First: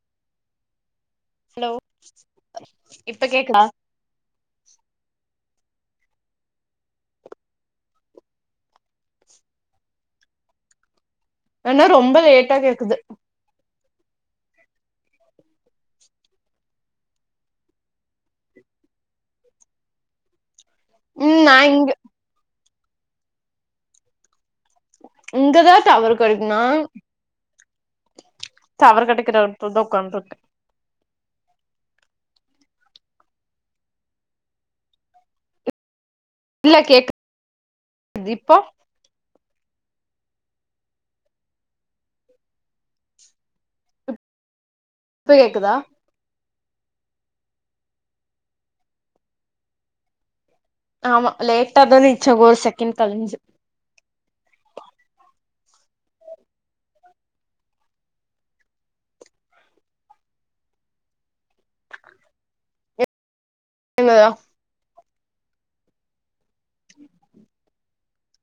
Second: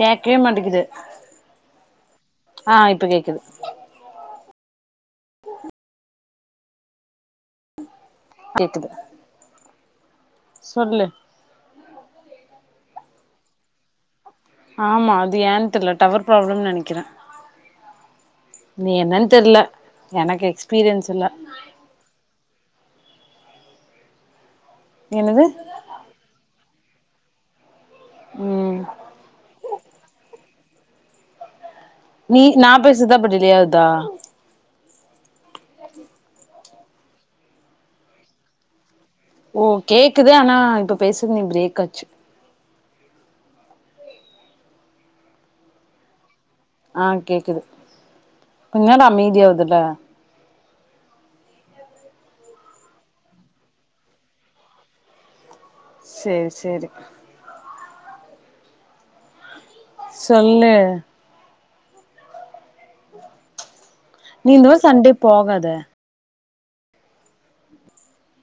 கேக்கவே மாட்டேக்குது ஹலோ ஆ இப்ப கேக்குது கேக்குதா கேக்குது சொல்லு ஆனா ரொம்போ லேட்டா கேக்குது ஆமா அது ஏன்னு தெர்ல டவரு ப்ராப்ளம்ன்னு நெனைக்கிறே நீ என்னன்னு தெர்ல எனக்கு எக்ஸ்பீரியன்ஸ் இல்ல ம் நா இங்க என்னது இங்கதா டவறு கெடைக்குனா ம் டவரு கெடைக்குற எடத்துலதா ஒக்கான்ட்ருக்கே நீ நா பேசுதா இப்ப டிலே ஆகுதா இல்ல கேக் து இப்போ ஓ கேக்குது ஆனா இப்ப பேசுறது நீ பிரேக் ஆச்சு இப்ப கேக்குதா ஆ கேக்குது கொஞ்ச நேரோ அமைதியாகுதுல ஆமா லேட்டாதா இச்சங்கு ஒரு செகண்ட் கலுஞ்சு செரி செரி சொல்லு இங்கதா நீ இந்ததடவ சண்டே போகாத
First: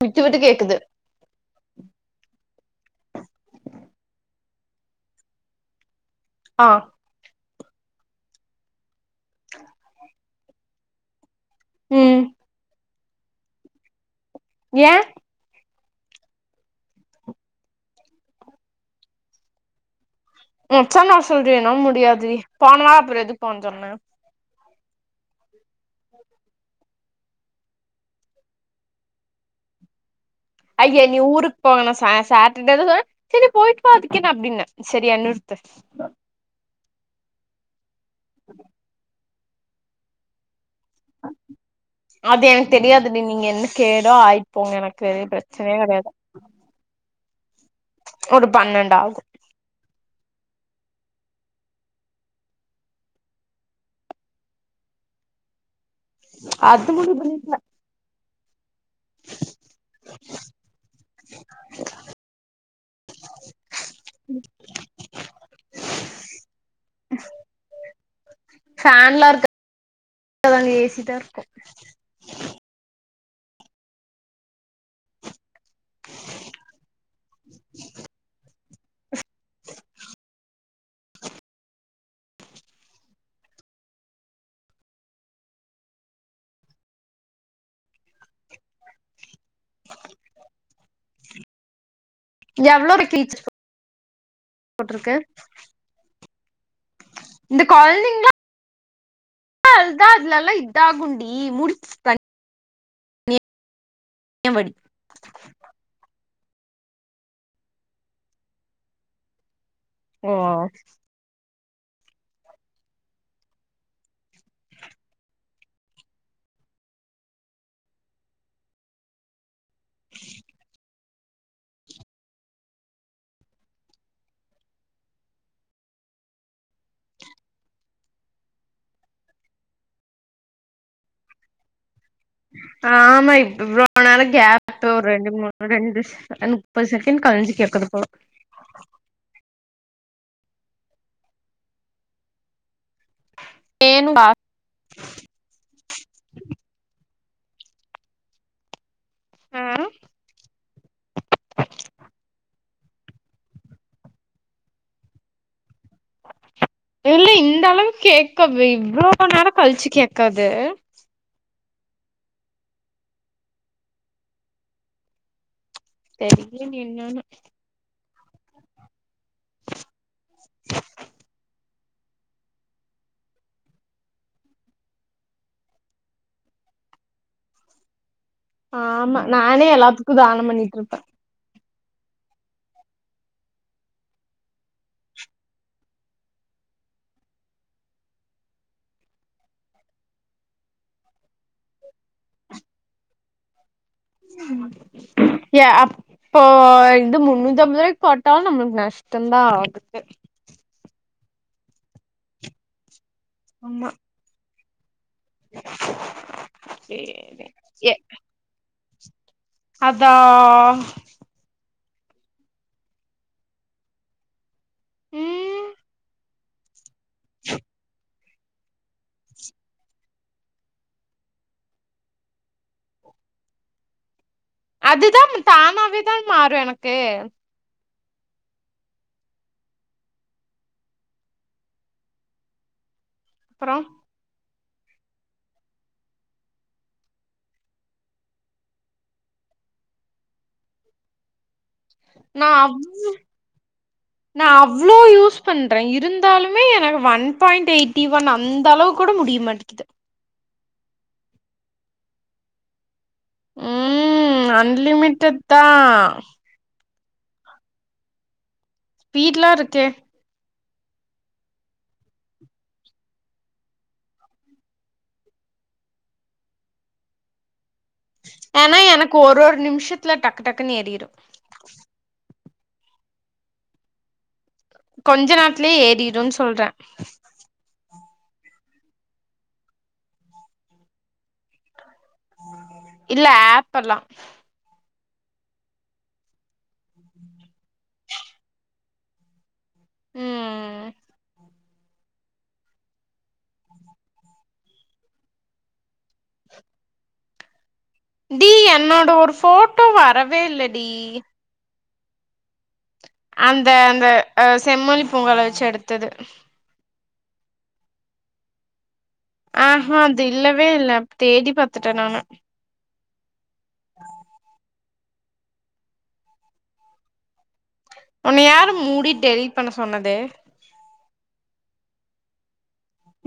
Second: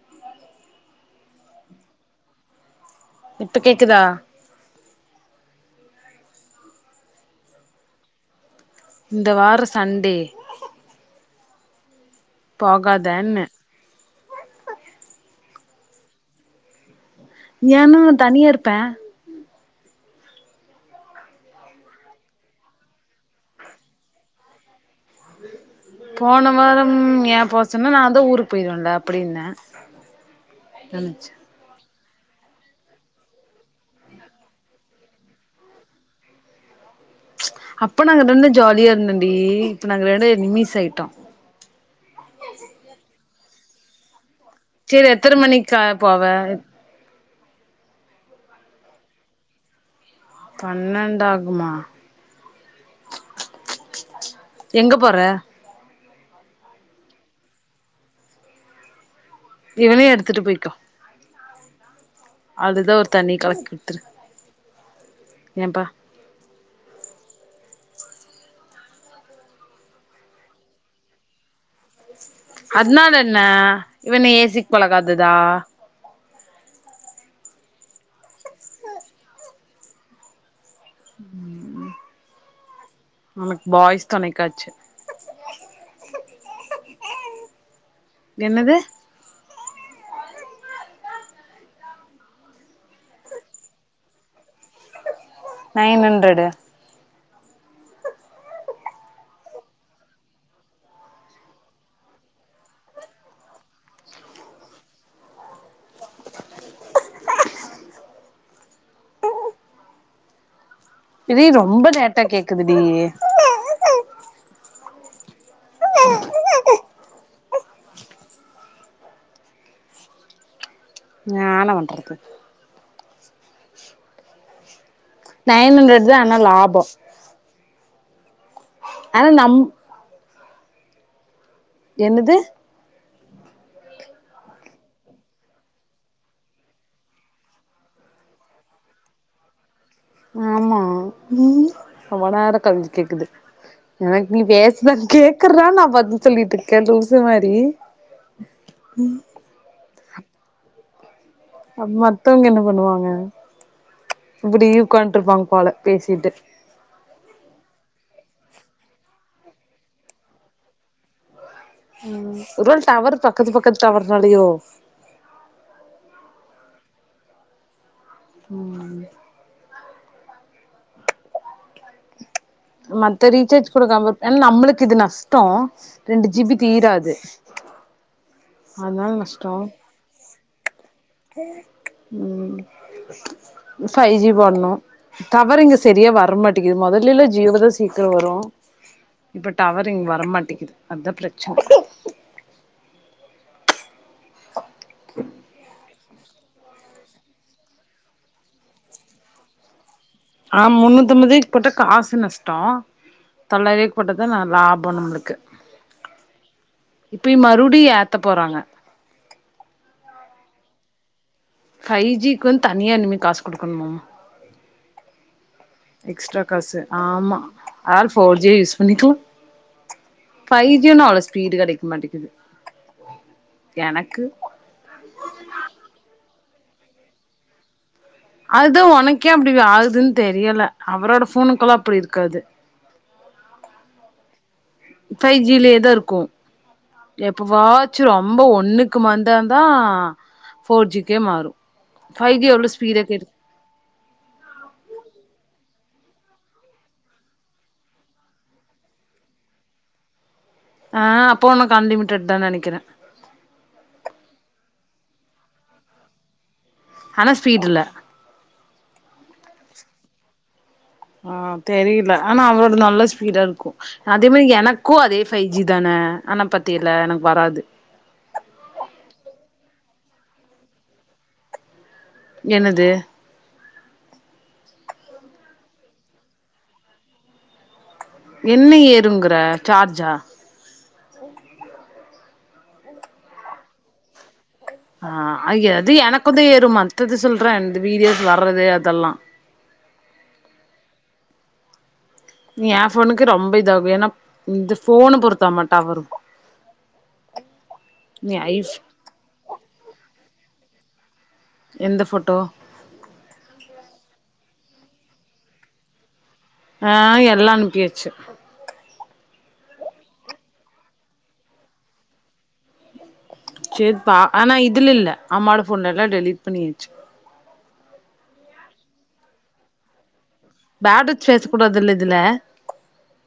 விட்டு விட்டு கேக்குது இப்ப கேக்குதா அ இந்த வாரோ சண்டே ம் போகாத ன்னே ஏ ஏனா நா தனியா இருப்பேன் உச்சன்னா சொல்து என்னோ முடியாது டி போன வாரோ அப்புற எதுக்கு போனு சொன்னே போன வாரம் ஏன் போசோன்னா நான்தா ஊருக்கு போயிருவன்ல அப்டின்னே ஐய்ய நீ ஊருக் போணுனா ச சாட்டர்டே சொன்ன சரி போயிட்டுவா அதுகேன்ன அப்டின்ன சரியா நிறுத்து அப்ப நாங்க ரெண்டு பேருமே ஜாலியா இருந்தன்டி இப்ப நாங்க ரெண்டு நிமிஸ் ஆயிட்டோம் அது எனக் தெரியாது டி நீங்க என்ன கேடோ ஆய் போங்க எனக்கு எதும் ப்ரச்சனையே கெடையாது பாய் ஒரு பன்னெண்ட் ஆவ்து பன்னெண்டு ஆகுமா எங்க போற அது முடிவ் பண்ணிக்லா இதுலயே எடுத்துட்டு போய்க்கோ அதுதா ஒரு தண்ணி கலக்குத்துரு ஏன்ப்பா பேன்லாம் இருக்கா ஏ சி தா இருக்கும் அத்னால என்ன இவ என்ன ஏ சிக்கு பழகாதுதா உனக்கு பாய்ஸ் தொணைக்காச்சு என்னது எவ்ளோ ரு கீழிச்சு போட்ருக்கு நைன் ஹண்ட்ரட் இந்த கொழந்திங்ளா ஆ அதா அதுலல்லா இதா குண்டி மூடிக் என்வடி ஓ இதி ரொம்ப லேட்டா கேக்குதுடி ஞ என்ன பண்றது நைன் ஹண்ட்ரட் தா ஆனா லாபோ ஆனா நம் என்னுது ஆமா இப்பவ்வோனாலும் கேப் ரெண்டு மூணு ரெண்டு அ முப்பது செகண்ட் கழிஞ்சு கேக்குது போ ஆமா ம் அவ்வ நேர கழ்ஞ்சி கேக்குது வேணுக்கா எனக்கு நீ வேச தா நான் கேக்குறா நா பதில் சொல்லிட்டு இருக்கேன் லூசு மாரி ம் மத்தவங்க என்ன பண்ணுவாங்க இப்டி உக்காண்ட்டு இருப்பாங்க போல பேசிட்டு இல்ல இந்த அளவுக்கு கேக்க இவ்ளோ நேரம் கழிச்சு கேக்காது ம் ஒரு வேல டவர் பக்கத்து பக்கத்து டவர் நாலயோ தெரியலாங்க என்னனு ம் மத்த ரீசார்ஜ் குட கம்ப ஏனா நம்ளுக்கு இது நஷ்ட்டோ ரெண்டு ஜீ பி தீராது அதனால ஆமா நஷ்டோ நானே எல்லாத்துக்கு தான பண்ணிட்ருப்பே ம் ஃபை ஜி பண்ணு டவறு இங்க செரியா வரமாட்டேங்கிது மொதலெல்லா ஜியோ இதுல சீக்ரோ வரு இப்ப டவர் இங்க வரமாட்டேக்கிது அதா பிரச்சன யா அப் இப்போ இது முன்னூத்தம்பதுருவாய்க்கு போட்டாலு நம்ளுக்கு நஷ்ட்ட தா ஆகுது ஆ முன்னூத்தம்பதுக் போட்டா காசு நஷ்ட்டோ ஆமா தொள்ளாயிர்வாய்க்கு போட்டா தா லாப நம்ளுக்கு இப்பயு சேரி மறுபடியு ஏ ஏத்த போறாங்க அதா ஃபைவ் ஜீக்கு வந்து தனியா இனிமே காசு குடுக்கணுமா ம் எக்ஸ்ட்ரா காசு ஆமா ஆ போர் ஜிய யூஸ் பண்ணிக்கோ ஃபை ஜி ஒன்னு அவ்ளோ ஸ்பீடு கெடைக்க மாட்டேக்குது எனக்கு அதுதா தானாவே தா மாறு எனக்கு அதுதா ஒனக்கு ஏ அப்டி ஆகுதுன் தெரியல அவரோட ஃபோனுக்குலா அப்டி இருக்காது அப்றோ ஃபை ஜிலே தா இருக்கு எப்ப வாச்சு ரொம்ப ஒன்னுக்கு வந்தா தா ஃபோர் ஜிக்கே மாறு ஃபைவ் ஜி நா எவ்ளோ அவ் ஸ்பீடா கேட்டு நா அவ்ளோ யூஸ் பண்றே இருந்தாலுமே எனக்கு ஒன் பாயிண்ட் எயிட் ஈவன் அந்த அளவுக் கூட முடிய மாட்டிக்கிது ஆ அப்போ ஒனக்கு அன்லிமிட்டட் தா நெனைக்கிறே ம் அன்லிமிட்டட் தா ஆனா ஸ்பீட் இல்ல பீட்லா இருக்கே ஆ தெரில ஆனா அவரோடது நல்லா ஸ்பீடா இருக்கு அதே மாரி எனக்கு அதே ஃபை ஜி தானே ஆனா பாத்திலா எனக்கு வராது ஏனா எனக்கு ஒரு ஒரு நிமிஷத்துல டக்கு டக்குன் ஏறிடு என்னது கொஞ்ச நேரத்லே ஏறிடுன் சொல்றே என்ன ஏறுங்கற ஜார்ஜா இல்ல ஆப்பெல்லா ஆ ஐய்ய அது எனக்கு தா ஏறு மத்தது சொல்றே இந்த வீடியோஸ் வறது அதெல்லா ம் ஏ ஃபோனுக்கு ரொம்ப இதாகு ஏனா இந்த ஃபோனு பொருத்தாமா டவரு நீ டீ ஐஃப் என்னோட ஒரு போட்டோ வரவே இல்ல டி எந்த ஃபோட்டோ அந்த அந்த அ செம்மொழி பூங்கால வச்சி எடுத்தது ஆ எல்லா அனுப்பியாச்சு ஆஹ அது இல்லவே இல்ல தேடி பாத்துட்டே நானு சேர் பா ஆன இதுல இல்ல அம்மாவோட ஃபோன்லலா டெலீட் பண்ணியாச்சு உன்ன யாரு மூடி டெலிட் பண்ண சொன்னது போட்வேட்ஸ் பேஸ் கூடவா தெர்ல இதுல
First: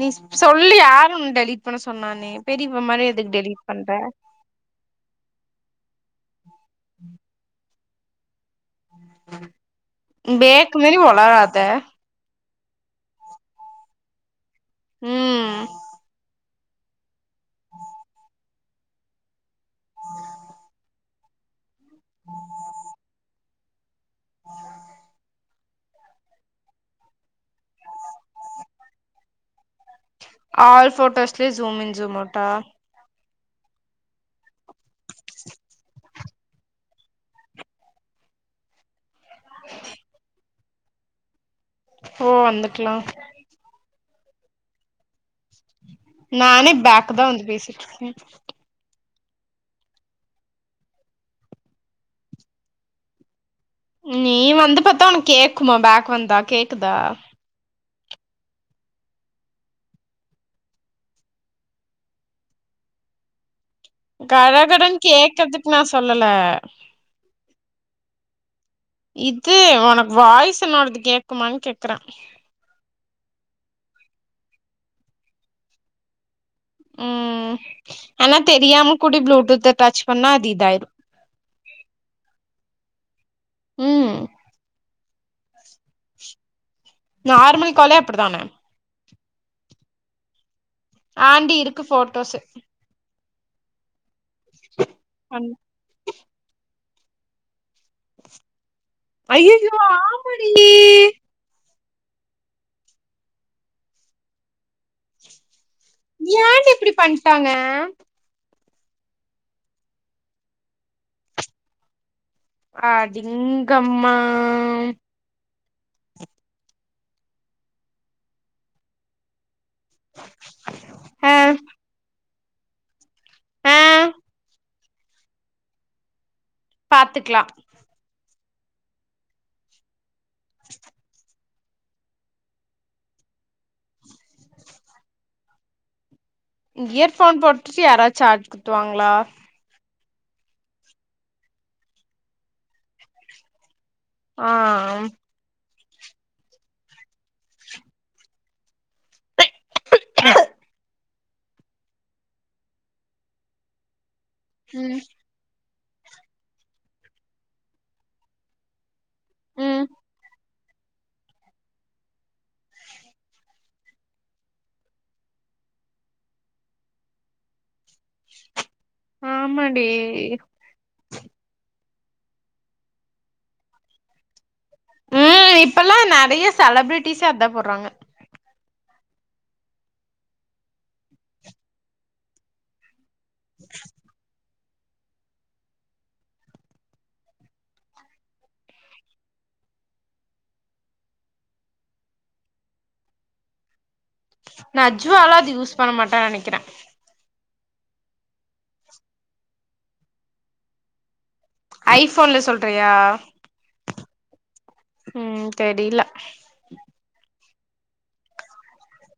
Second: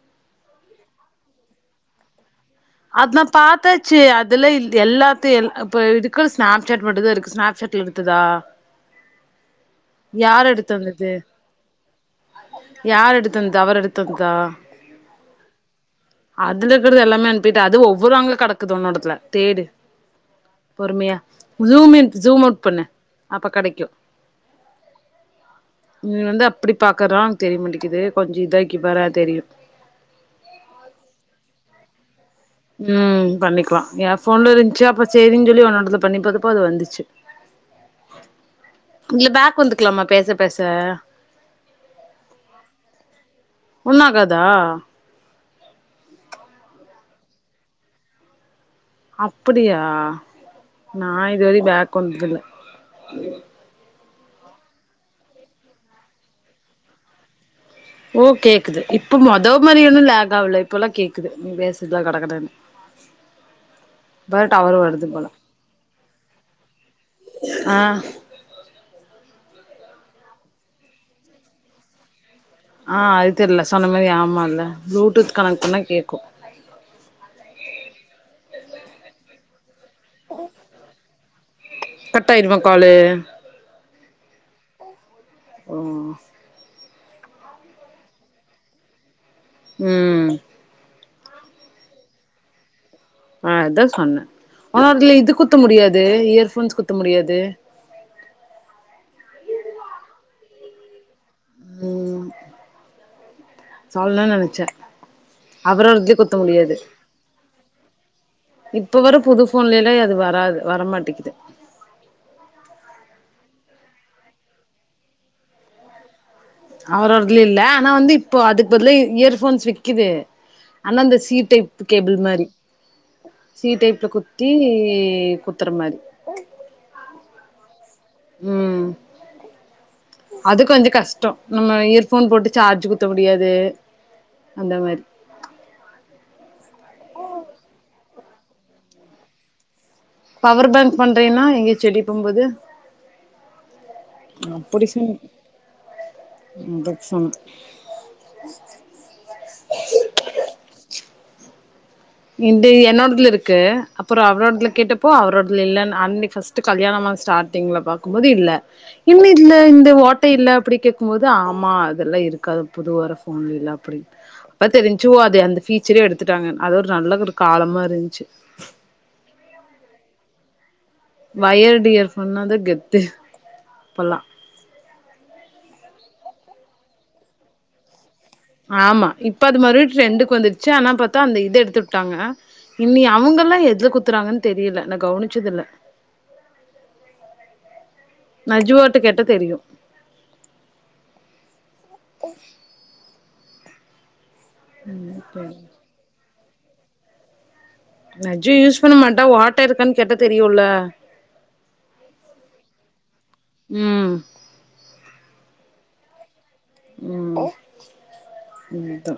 நீ சொல்லு யாரு உன் டெலீட் பண்ண சொன்னானே பெரியிவ மாரி எதுக்கு டெலிட் பண்ற இதுல எல்லாத்தியு எல் அப்ப இதுக்கு ஸ்நாப்சாட் மட்டு தா இருக்கு ஸ்நாப்சாட்ல எடுத்ததா யார் எடுத் பேக்கு மாரி தந்தது ஒளராத யார் எடுத்தந்தது அவர் எடுத்து தந்தா ம் அதுல இருக்கறிது எல்லாமே அனுப்பிட்ட அது ஒவ்வொருவங்களு கிடக்குது ஒன்னோடதுல தேடு பொறுமையா ஜூம் இன் ஜூம் அவுட் பண்ண அப்ப கெடைக்கு நீ வந்து அப்பிடி பாக்குறானால உனுக்கு தெரிய மாட்டேக்கிது கொஞ்சோ இதாக்கி பாரே தெரியு ஆல்ஃபோட்டோஸ்லே ஜூம் இன் ஜூம் அவுட்டா ம் பண்ணிக்கலா ஏன் போன்ல இருந்துச்சு அப்றோ செரின் சொல்லி ஒன்ன எடத்து பண்ணி போதுப்போ அது வந்துச்சு பேக் இதுல வந்துக்கலாமா பேச பேஸ் ச ஓ வந்துக்லா ஒன்னு ஆகாதா நானே பேக்கு தா வந்து பேசிட்டுருக்கே அப்படியா நா இதுவரையு பேக் வந்ததுல்ல நீ வந்து பாத்தா உனக்கு கேக்குமா பேக் வந்தா கேக்குதா ஓ கேக்குது இப்ப மொத மாறியொன்னு லேகாவல இப்பல்லா கேக்குது நீ பேசுத்து கடக்கடன்னு டவர் கடகடன் வருது போல கேக்கறதுக்கு நா சொல்லல ஆ இது உனக்கு வாய்ஸ் என்னோடது கேக்குமான் கேக்கறே ஆ அது தெர்ல சொன்ன மாரி ஆமா இல்ல ப்ளூடூத் கனெக்ட் பண்ணா கேக்கு ம் ஆனா தெரியாம கூடி ப்ளூடூத்த டச் பண்ணா அது இதாயிரும் கட்டாயிருமா காலு ம் உம் நார்மல் காலே அப்படிதானே ம் ஆண்டி இருக்கு போட்டோஸ்ஸு ஆ அத்தா சொன்னே ஆனா அதுல இது அன் குத்த முடியாது இயர்போன்ஸ் குத்த முடியாது ஐய்யையோ ஆமடி ம் சொல்னுன் நெனச்சே அப்பறோ இது குத்த ஏன்டி முடியாது இப்டி பண்ட்டாங்க இப்ப வர புது போன்லே எல்லா அது வராது வரமாட்டிக்கிது அடிங்கம்மா அவரோடதுல இல்ல ஆனா வந்து இப்போ அதுக்கு பதில்லா இயர்போன்ஸ் விக் குது ஆனா அந்த ஆ சீ டைப் கேபிள் மாரி சீ ஆ டைப்ல குத்தி குத்தற மாரி பாத்துக்லா ம் அது கொஞ்சோ கஷ்டோ நம்ம இயர்போன் போட்டு சார்ஜ் குத்த முடியாது அந்த மாரி இயர்ஃபோன் போட்டுட்டு யாராவது சார்ஜ் குத்துவாங்ளா பவர் பேங்க் பண்றீன்னா எங்கயாச்சு வெளியே போம்போது ஆ அப்டி சொல் ம் தட்ஸ் ஆல் இந்து என்னோடதுல இருக்கு அப்றோ அவரோடதுல ம் கேட்டப்போ அவரோட இல்ல இல்லன் அந்தி ஃப்ஸ்ட்டு கல்யாணமான ஸ்டாட்டிங்ல பாக்கும்போது இல்ல என்ன இதுல ம் இந்த ஓட்ட இல்ல அப்டி கேக் கும்போது ஆமா அதெல்லா இருக்காது புது வர ஃபோன்லலா அப்டினு அப்ப தா தெரிஞ்ச்சு ஓ அத அந்த ஃபீச்சரே எடுத்துட்டாங்க அது ஒரு நல்ல ஒரு காலமா இருந்ச்சு ஆமா டி வயர்டு இயர் ஃபோன்னா தா கெத்து அப்பல்லா ம் இப்பல்லா நறைய செலபிரிட்டிஸ்சே அதா போட்றாங்க ஆமா இப்ப அது மறுபடி ட்ரெண்டுக்கு வந்துடுச்சு ஆனா பாத்தா அந்த இது எடுத்து உட்டாங்க இன்னி அவங்கல்லா எது குத்துறாங்கன் தெரில நா கவனிச்சது இல்ல நஜூவாட்ட கேட்ட தெரியு நஜ்வாலா அது யூஸ் பண்ண மாட்டா நெனைக்கறே நஜூ யூஸ் பண்ண மாட்டா ஓட்ட இருக்கான் கேட்டா தெரியுல ஐ ஃபோன்ல சொல்றியா ம் ம் தெரில ம் இதா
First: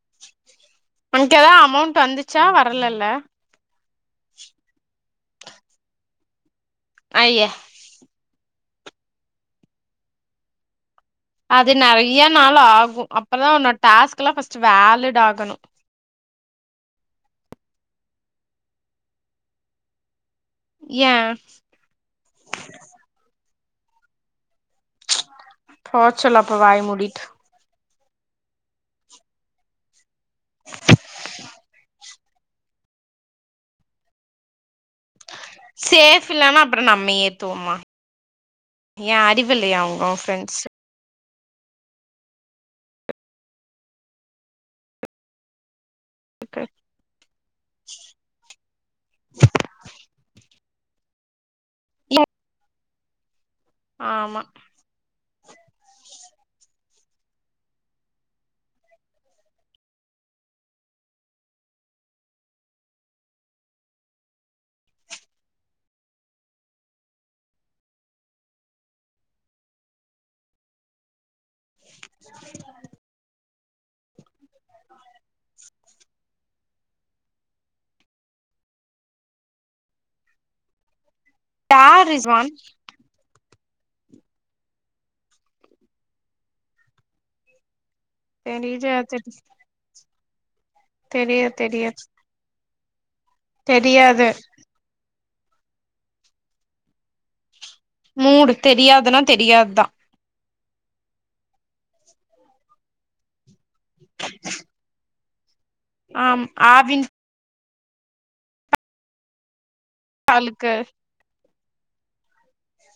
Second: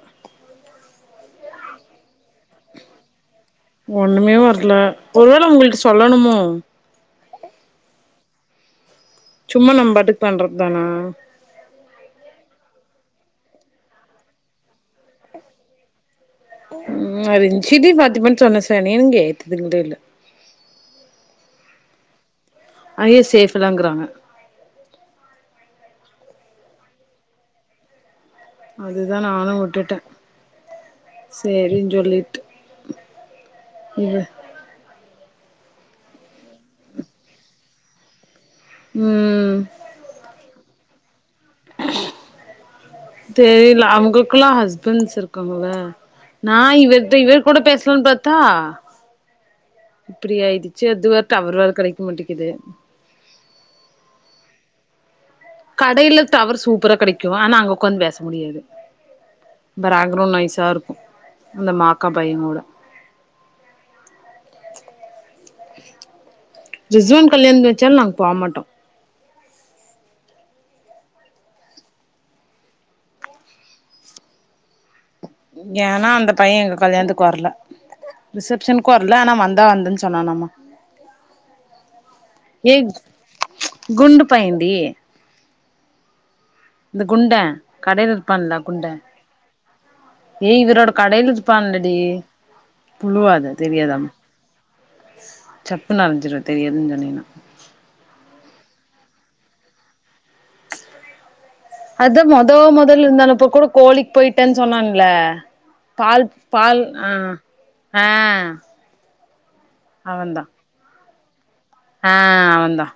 உனக்கு எதாது அமௌண்ட் வந்துச்சா வர்லல ஒன்னுமே வர்ல ஒருவேல அவுங்கள்கு சொல்லணுமோ அய்ய சும்மா நம் பாட்டுக்கு பண்றது தானா அது நறைய நாள் ஆகு அப்பதா உன்னோட டாஸ்க்கெல்லா ஃபர்ஸ்ட் வேலிட் ஆகணு ம் அது சிரி பாத்திபன் சொன்ன சார் நீங்க ஏத்துங்களே இல்ல ஏன் அயே சேஃபு தாங்குறாங்க போச்சொல்லு அப்ப வாய முடிட்டு அதுதா நானு உட்டுட்டே சேரின் சொல்லி இரு சேஃப் இல்லனா அப்றோ நம்ம ஏத்துவமா ஏ அறிவு வு ம் இல்லையா ஒன் ஃபிரெண்ட்ஸ் தெரில அவுங்குளுக்குலா ஹஸ்பண்ட்ஸ் இருக்காங்கள நா இவர்ட்ட இவரு கூட பேஸ்லன் பாத் தா இப்டி ஆயிடுச்சு அதுவா டவர் வேற கெடைக்க மாட்டிக்குது ஆமா கடைல டவர் சூப்பரா கெடைக்கு ஆனா அங்க உக்காந்து பேச முடியாது பேரக்ரவுண்ட் நைஸா இருக்கு அந்த மாக்கா பையனோட ரிஸ்வன் கல்யாணத் வச்சாலு நாங் போ மாட்டோ ஏனா அந்த பையன் எங்க கல்யாணத்துக்கு வர்ல ரிசெப்ஷனுக்கு வர்ல ஆனா வந்தா வந்தன் சொன்னா னாமா யார் ரிஸ்வான் ஏ குண்டு பையே டி இந்த குண்டே கடைல இருப்பான்ல குண்டே தெரியாது ஏ இவரோட கடைல தெரிய இருப்பாலடி தெரியாது புழுவாத தெரியாதாமா தெரியாது சப்புனு அரைஞ்சிடவேன் தெரியாதுன்னு சொன்னீன்னா மூடு தெரியாதுன்னா தெரியாதுதான் அது மொதோ மொதல்ல இருந்தல்ல இப்ப குடு கோழிக்கு போயிட்டேன்னு சொன்னான்ல பால் ஆம் பால் ஆவின் ஆ ஆ அவன்தா பாலுக்கு ஆ அவந்தான்